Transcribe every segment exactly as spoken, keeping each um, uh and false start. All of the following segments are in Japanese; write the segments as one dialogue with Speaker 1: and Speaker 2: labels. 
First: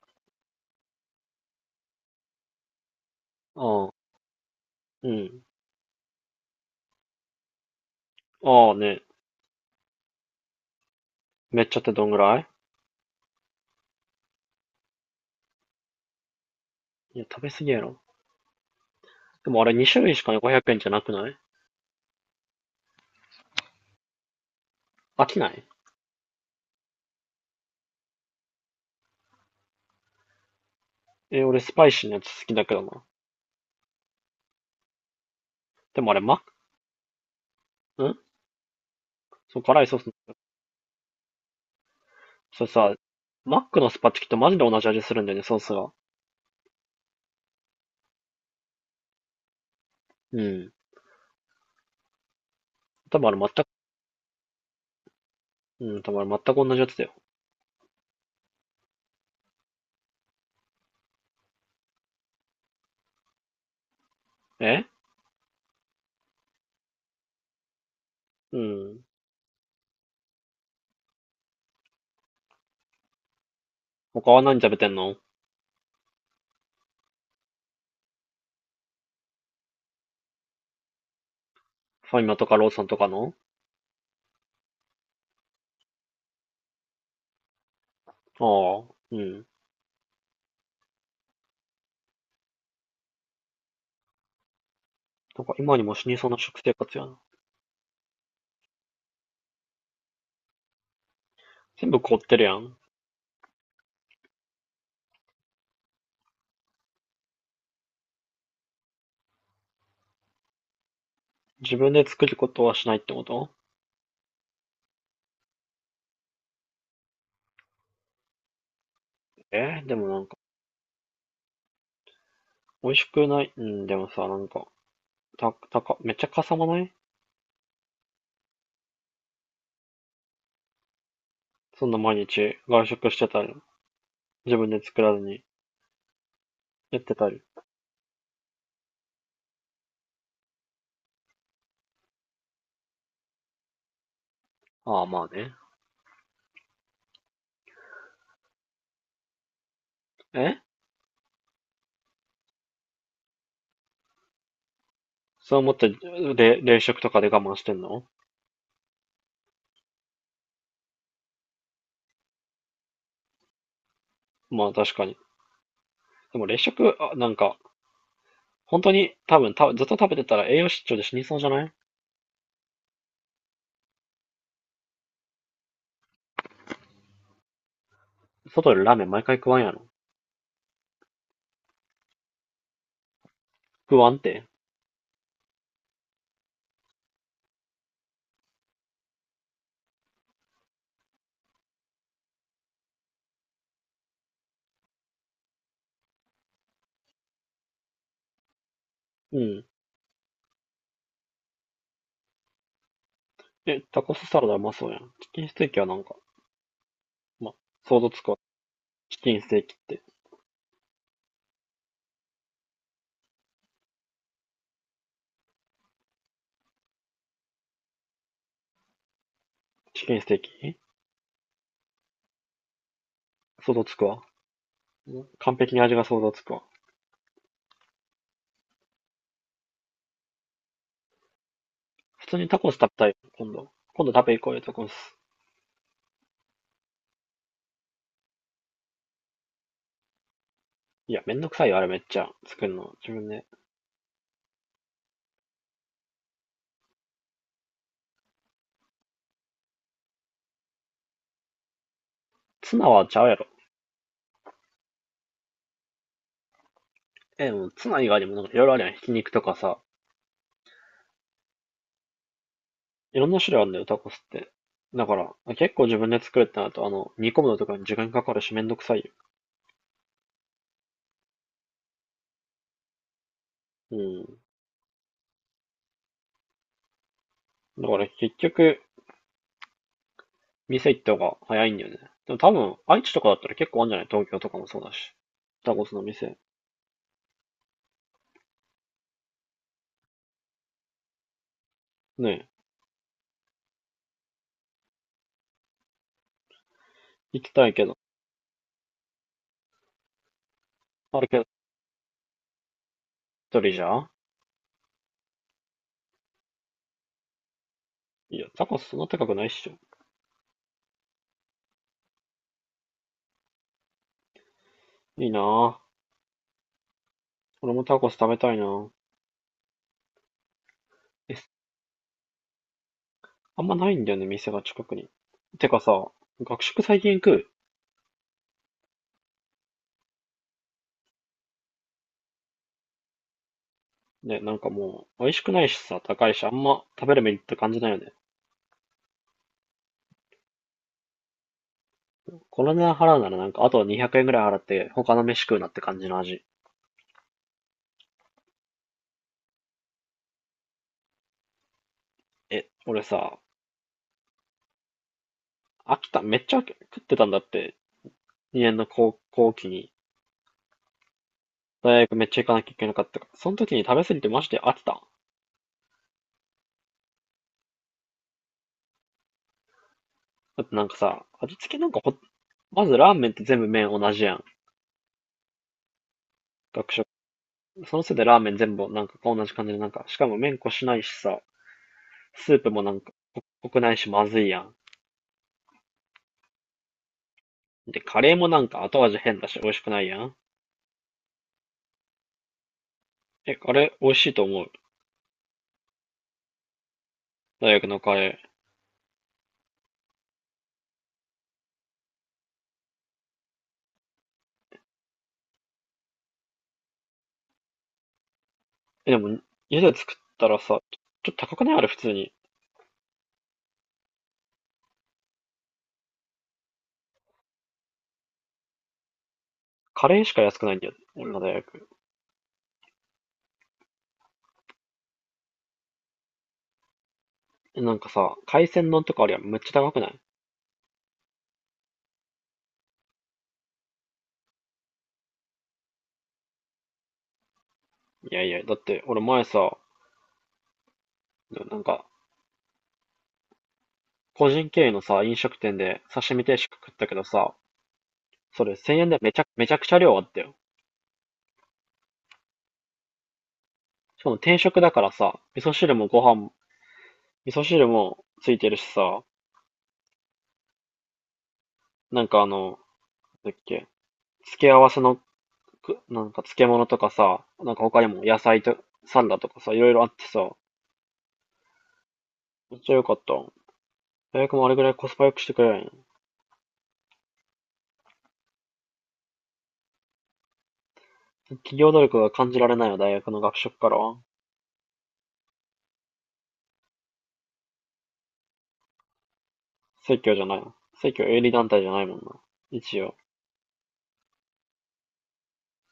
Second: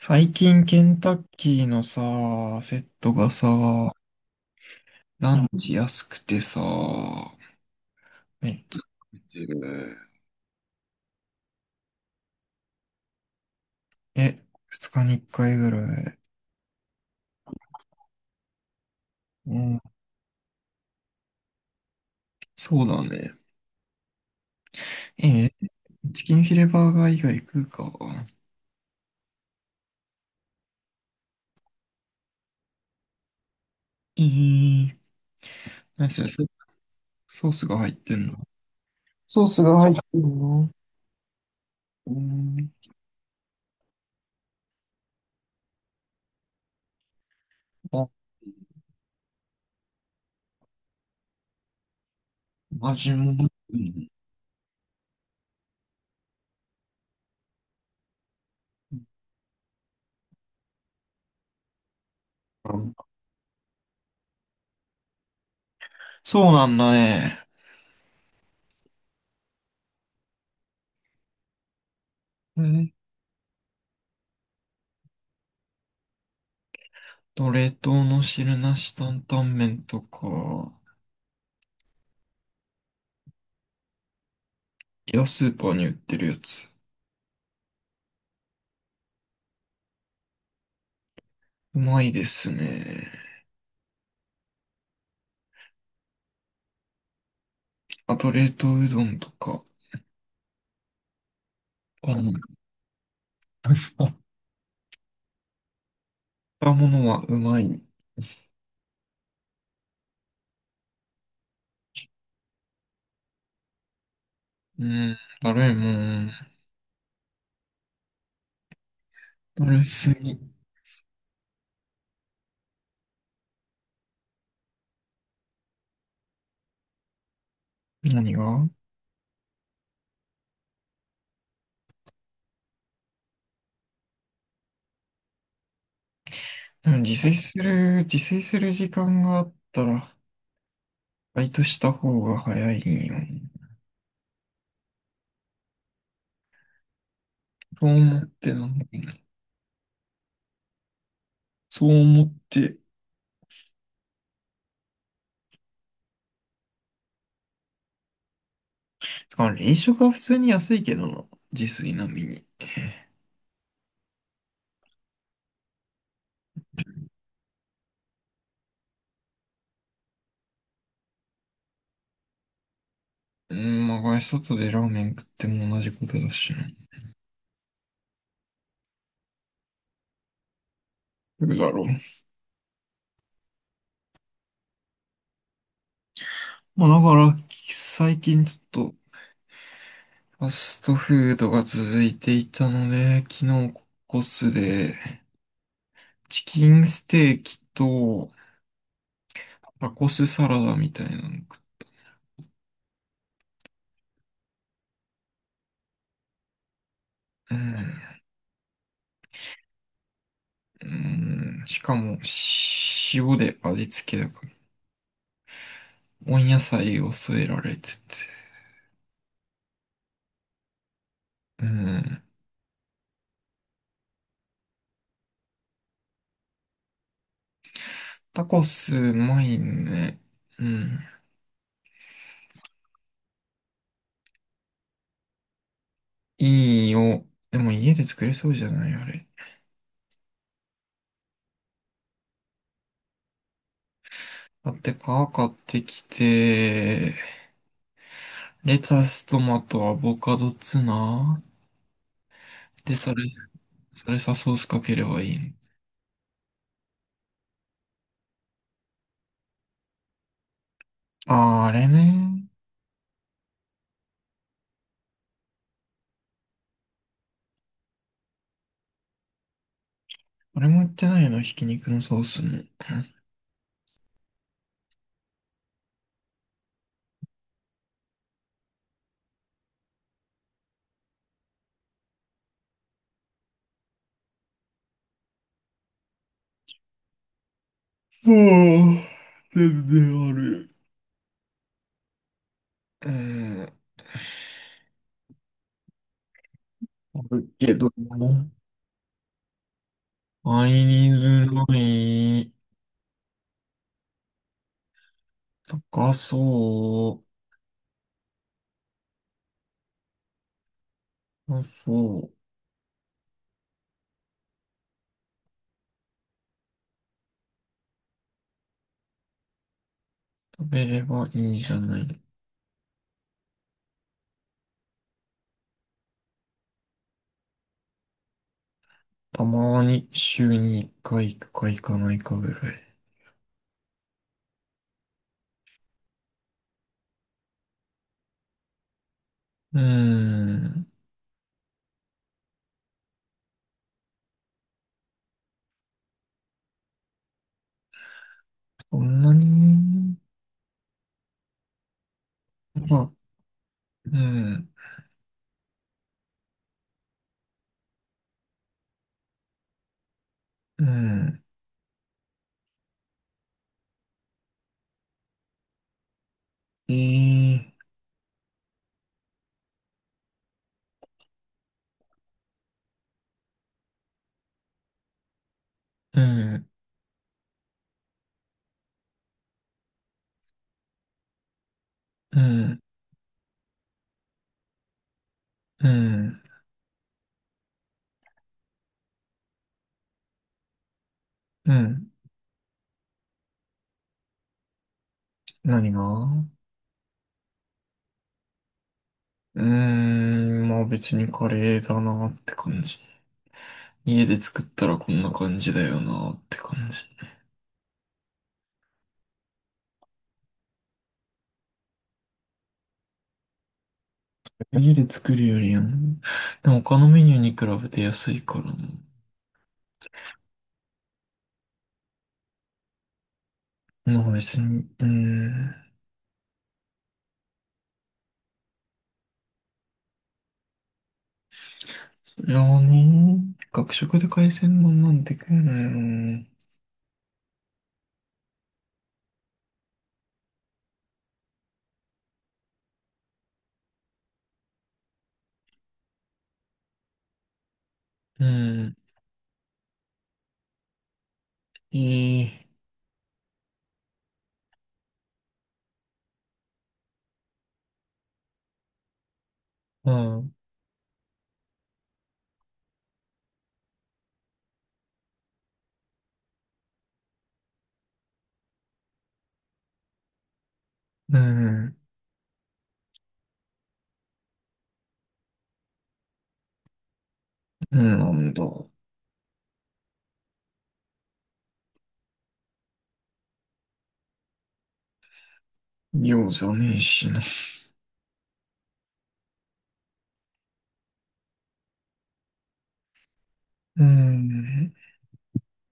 Speaker 1: 最近ケンタッキーのさ、セットが
Speaker 2: ああ、
Speaker 1: さ、
Speaker 2: う
Speaker 1: ラ
Speaker 2: ん。
Speaker 1: ンチ安くてさ、めっ
Speaker 2: ああ
Speaker 1: ちゃ
Speaker 2: ね。
Speaker 1: 食べてる。
Speaker 2: めっちゃってどんぐらい？
Speaker 1: え、二日に一回ぐらい。
Speaker 2: いや、食べ過ぎやろ。で
Speaker 1: う
Speaker 2: もあれ
Speaker 1: ん、
Speaker 2: に種類しかごひゃくえんじゃなくない？
Speaker 1: そうだね。
Speaker 2: 飽きな
Speaker 1: え、
Speaker 2: い？
Speaker 1: チキンフィレバーガー以外食うか。
Speaker 2: え、俺スパイシーなやつ好きだけどな。
Speaker 1: えー、
Speaker 2: で
Speaker 1: 何
Speaker 2: もあれ
Speaker 1: それ、
Speaker 2: マッ
Speaker 1: ソソースが入っ
Speaker 2: ク、ん。
Speaker 1: てんの？ソー
Speaker 2: そう、
Speaker 1: スが
Speaker 2: 辛い
Speaker 1: 入っ
Speaker 2: ソ
Speaker 1: て
Speaker 2: ー
Speaker 1: る
Speaker 2: ス。
Speaker 1: の？う
Speaker 2: それ
Speaker 1: ん、
Speaker 2: さ、マックのスパチキとマジで同じ味するんだよね、ソースが。
Speaker 1: あ、
Speaker 2: うん。
Speaker 1: 味
Speaker 2: 多分あれ
Speaker 1: も。
Speaker 2: 全く、
Speaker 1: うん、
Speaker 2: うん、多分あれ全く同じやつだよ。え。
Speaker 1: そうなんだね。
Speaker 2: うん。
Speaker 1: え
Speaker 2: 他は何食べてんの？
Speaker 1: と、冷凍の汁なし担々麺とか、
Speaker 2: ファミマとかローソンとかの？
Speaker 1: いや、スーパーに売ってるやつ。
Speaker 2: ああ、うん。
Speaker 1: うまいですね。
Speaker 2: なんか今にも死にそうな食生活やな。
Speaker 1: あと、冷凍うどんとか、
Speaker 2: 全部
Speaker 1: あ
Speaker 2: 凍っ
Speaker 1: の、
Speaker 2: てるやん。
Speaker 1: 買ったものはうまい。
Speaker 2: 自分で作ることはしないってこと？
Speaker 1: うん、だるいもん。だ
Speaker 2: え
Speaker 1: る
Speaker 2: ーでも
Speaker 1: す
Speaker 2: なんか
Speaker 1: ぎ。
Speaker 2: 美味しくない。うん、でもさ、なんか、た、たか、めっちゃかさまない？
Speaker 1: 何が？
Speaker 2: そんな毎日外食してたり、自分で作らずに
Speaker 1: でも
Speaker 2: やっ
Speaker 1: 自
Speaker 2: てた
Speaker 1: 炊
Speaker 2: り。
Speaker 1: する、自炊する時間があったら、バイトした方が早いよ。
Speaker 2: ああ、まあね。
Speaker 1: そう思ってな。
Speaker 2: え。
Speaker 1: そう思って。
Speaker 2: そう思って、れ、冷食とかで我慢してんの？
Speaker 1: つか、冷食は普通に安いけどな。自炊並みに。
Speaker 2: まあ確かに。でも冷食、あ、なんか、本当に多分た、ずっと食べてたら栄養失調で死にそうじゃない？
Speaker 1: うん、まあ、これ外でラーメン食っても同じことだしな。
Speaker 2: 外でラーメン毎回食わんやろ。
Speaker 1: どうだろう。
Speaker 2: 食わんって。
Speaker 1: まあ、だから、最近ちょっと、ファストフードが続いていたので、昨日コスで、チキンステーキと、
Speaker 2: うん。
Speaker 1: タコスサラダみたいなの食っ
Speaker 2: え、タコスサラダうまそうやん。チキンステーキはなんか、ま、
Speaker 1: う
Speaker 2: 想
Speaker 1: ん、
Speaker 2: 像つくわ。チキンステーキって。
Speaker 1: うん、しかも、塩で味付けだから、温野菜を添えられてて。
Speaker 2: チキンステーキ
Speaker 1: うん、
Speaker 2: 想像つくわ。完璧に味が想像つくわ。
Speaker 1: タコスうまいね。うん、
Speaker 2: 普通にタコス食べたい？今度。今度食べ行こうよ、タコス。
Speaker 1: いいよ。でも家で作れそうじゃない？あれ。
Speaker 2: いや、めんどくさいよ、あれめっちゃ。作るの。自分で。
Speaker 1: 買って皮買ってきて、レタス、トマト、アボカド、ツナ。
Speaker 2: ツナ
Speaker 1: で、
Speaker 2: は
Speaker 1: そ
Speaker 2: ち
Speaker 1: れ、
Speaker 2: ゃうやろ。
Speaker 1: それさ、ソースかければいいの？
Speaker 2: え、もうツナ以外にもなんかいろいろあるやん。ひき肉とかさ。
Speaker 1: あー、あれね。
Speaker 2: いろんな種類あるんだよ、タコスって。だから、結構自分で作るってなると、あの、煮込むのとかに時間かかるしめんどくさいよ。
Speaker 1: あれも言ってないの、ひき肉のソースも。
Speaker 2: うん。だから結局、店行った方が早いんだよね。でも多分、愛知とかだったら結構あるんじゃない？東京とかもそうだし。タコスの店。
Speaker 1: ああ、全然ある。
Speaker 2: ねえ、
Speaker 1: うん。あ
Speaker 2: 行
Speaker 1: る
Speaker 2: きた
Speaker 1: け
Speaker 2: いけ
Speaker 1: ど
Speaker 2: ど。
Speaker 1: も。買いズ
Speaker 2: あるけど、
Speaker 1: づらい。
Speaker 2: 一人じゃん？
Speaker 1: 高そう。
Speaker 2: いや、タコスそんな高くないっしょ。
Speaker 1: 高そう。
Speaker 2: いいなぁ。俺もタコス食べたいな。
Speaker 1: 食べれば
Speaker 2: え、
Speaker 1: いいじゃない。
Speaker 2: あんまないんだよね、店が近くに。てかさ、学食最近食
Speaker 1: たまに週にいっかい行くか行かないかぐらい。
Speaker 2: うね、なんかもう、美味しくないしさ、高いし、あんま食べるメリット感じないよね。
Speaker 1: うーん。
Speaker 2: この値段払うならなんか、あとにひゃくえんぐらい払って、他の飯食うなって感じの味。
Speaker 1: そんなに、
Speaker 2: え、
Speaker 1: ま
Speaker 2: 俺
Speaker 1: あ、
Speaker 2: さ、
Speaker 1: うん、
Speaker 2: 秋ためっちゃ飽き食ってたんだって、にねんの高校期に。
Speaker 1: うん、
Speaker 2: 大学めっちゃ行かなきゃいけなかったから。その時に食べ過ぎてマジで飽きた。
Speaker 1: ええ、
Speaker 2: だってなんかさ、味付けなんかほ、まずラーメンって全部麺同じやん。
Speaker 1: うん、
Speaker 2: 学食。そのせいでラーメン全部なんか同じ感じでなんか、しかも麺こしないしさ、
Speaker 1: う
Speaker 2: スープ
Speaker 1: ん、
Speaker 2: もなんか濃くないしまずいやん。
Speaker 1: うん、
Speaker 2: で、カレーもなんか後味変だし美味しくないやん。
Speaker 1: うん、
Speaker 2: え、あれ美味しいと思う？
Speaker 1: 何が？
Speaker 2: 大学のカレー。
Speaker 1: うーん、まあ別にカレーだなって感じ。家で作ったらこんな感じだよなって感じ。
Speaker 2: え、でも家で作ったらさ、ちょっと高くないあれ普通に？
Speaker 1: 家で作るよりやん。でも他のメニューに比べて安いからな。
Speaker 2: カレーしか安くないんだよ。俺の大学。
Speaker 1: まあ別に、うーん。
Speaker 2: え、なんかさ、海鮮丼とかありはめっちゃ高くない？
Speaker 1: いやーねー、学食で海鮮丼なんて食えないよな。
Speaker 2: いやいや、だって俺前さ、なんか個人経営のさ、飲食店で刺身定食食ったけどさ、
Speaker 1: う
Speaker 2: それ
Speaker 1: ん、
Speaker 2: せんえんでめちゃ、めちゃくちゃ量あったよ。
Speaker 1: いい、
Speaker 2: しかも定食だからさ、味噌汁もご飯も、味噌汁もついてるしさ、
Speaker 1: うん。
Speaker 2: なんかあの、なんだっけ、付け合わせのく、なんか漬物とかさ、なんか他にも野菜と、サラダとかさ、いろいろあってさ、
Speaker 1: うん。
Speaker 2: めっちゃ良かった。大学もあれぐらいコスパ良くしてくれんよ。
Speaker 1: なんだ。
Speaker 2: 企業努力が感じられないよ、大学の学食からは。
Speaker 1: ようじゃねえしな。
Speaker 2: 正教じゃないの？正教営利団体じゃないもんな。一応。
Speaker 1: うん。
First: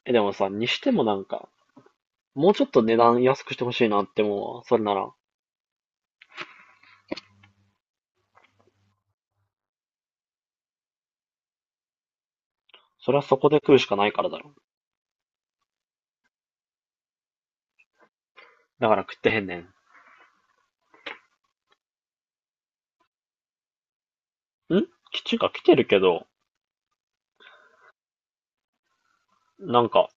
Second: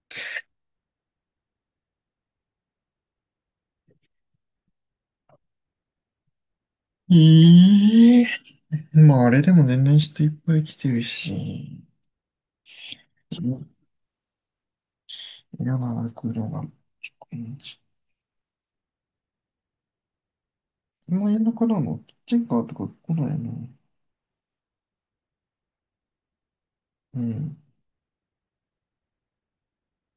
Speaker 2: え、でもさ、にしてもなんか、もうちょっと値段安くしてほしいなって思うわ。それなら。
Speaker 1: ええ、まあ、あれでも年々人いっぱい来てるし。
Speaker 2: それはそこで食うしかないからだろ。
Speaker 1: 嫌だな、これな。
Speaker 2: だから食ってへんねん。
Speaker 1: 今夜中だの、キッチンカーとか来ないな。
Speaker 2: ん基中学来てるけど、
Speaker 1: うん。
Speaker 2: なんか、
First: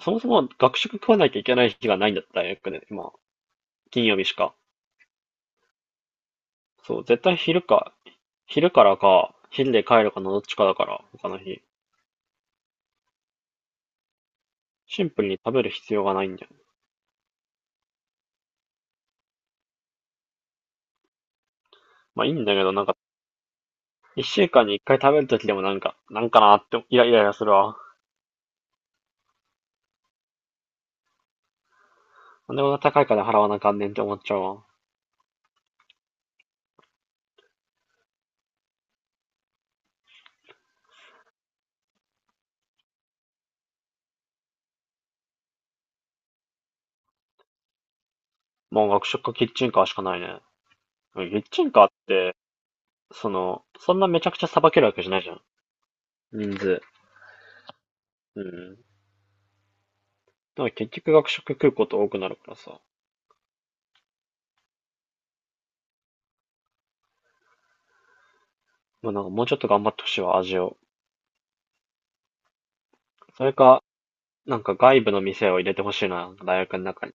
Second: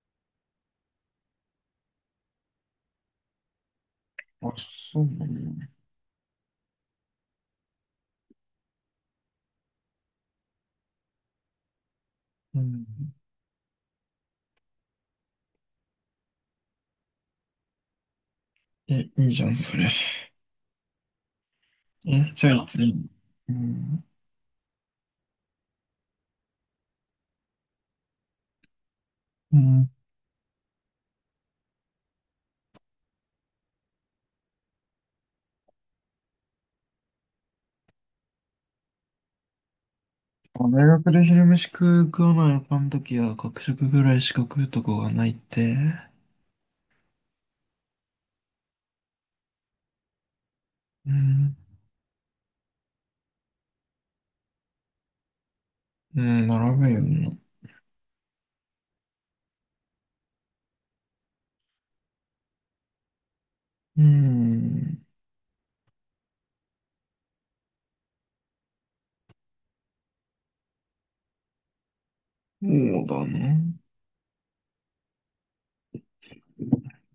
Speaker 2: そもそも学食食わなきゃいけない日がないんだった、大学で。今、金曜日しか。
Speaker 1: あ、そうなんだ。
Speaker 2: そう、絶対昼か、昼からか、昼で帰るかのどっちかだから、他の日。
Speaker 1: うん。
Speaker 2: シンプルに食べる必要がないんだよね。
Speaker 1: え、いいじゃん、それ。
Speaker 2: まあい
Speaker 1: え、
Speaker 2: いん
Speaker 1: じゃ
Speaker 2: だけ
Speaker 1: あい
Speaker 2: ど、
Speaker 1: つ
Speaker 2: なんか、
Speaker 1: に。うん。
Speaker 2: 一週間に一回食べるときでもなんか、なんかなーって、イライライラするわ。
Speaker 1: うん。
Speaker 2: なんでこんな高い金払わなあかんねんって思っちゃうわ。
Speaker 1: 大学で昼飯食う食わないあかんときは、学食ぐらいしか食うとこがないって。
Speaker 2: もう学食かキッチンカーしかないね。
Speaker 1: う
Speaker 2: うん、キッ
Speaker 1: ん。
Speaker 2: チンカーって、その、そんなめちゃくちゃ捌けるわけじゃないじゃん。
Speaker 1: うん、
Speaker 2: 人数。
Speaker 1: 並べよな。
Speaker 2: うん。だから結局学食食うこと多くなるからさ。
Speaker 1: うん、
Speaker 2: まあなんかもうちょっと頑張ってほしいわ、味を。
Speaker 1: そうだ
Speaker 2: それ
Speaker 1: な。
Speaker 2: か、なんか外部の店を入れてほしいな、大学の中に。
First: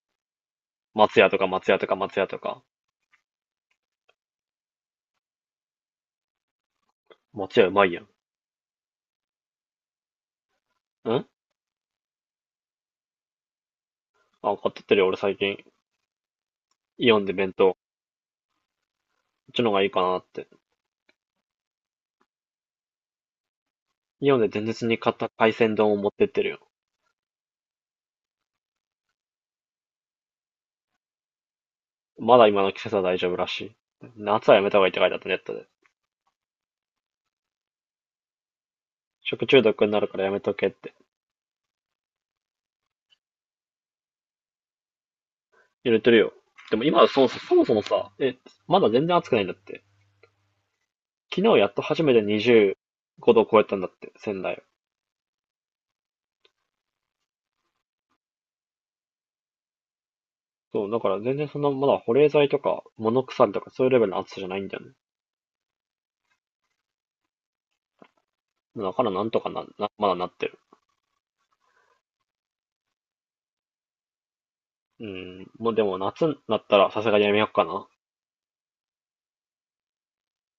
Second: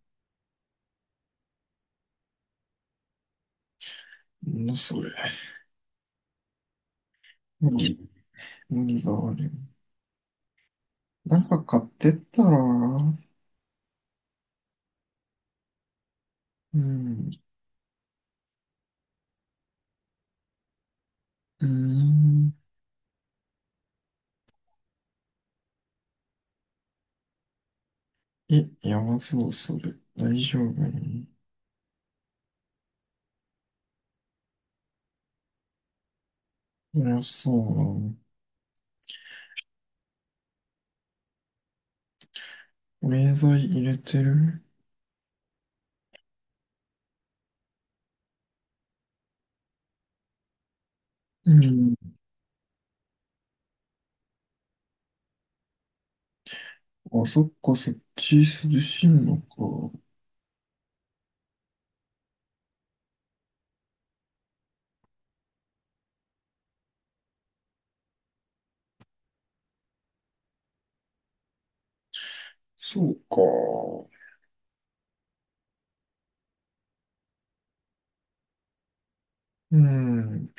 Speaker 2: 松屋とか松屋とか松屋とか。
Speaker 1: なんだそれ。
Speaker 2: 松屋
Speaker 1: 無
Speaker 2: うまいや
Speaker 1: 理、無理がある。
Speaker 2: ん。ん
Speaker 1: なんか買ってったら、う
Speaker 2: あ、買ってってるよ、俺最近。イオン
Speaker 1: ん、
Speaker 2: で弁当。こっちの方がいいかなって。
Speaker 1: うん。
Speaker 2: イオンで前日に買った海鮮丼を持ってってるよ。
Speaker 1: え、やばそう、それ。大丈夫に？
Speaker 2: まだ今の季節は大丈夫らしい。夏はやめた方がいいって書いてあったネットで。
Speaker 1: そりゃそうだな。
Speaker 2: 食中毒になるからやめとけって。
Speaker 1: 保冷剤入れてる？
Speaker 2: 入れてるよ。でも今はそうそう、そもそもさ、え、まだ全然暑くないんだって。昨
Speaker 1: う
Speaker 2: 日やっと
Speaker 1: ん。
Speaker 2: 初めてにじゅうごど超えたんだって、仙台を。
Speaker 1: あ、そっか、そっち涼しいのか。
Speaker 2: そう、だから全然そんな、まだ保冷剤とか物腐リとかそういうレベルの暑さじゃないんだよね。だからなんとかな、なまだなってる。
Speaker 1: そうか。
Speaker 2: うん、もうでも夏になったらさすがにやめようかな。
Speaker 1: うん。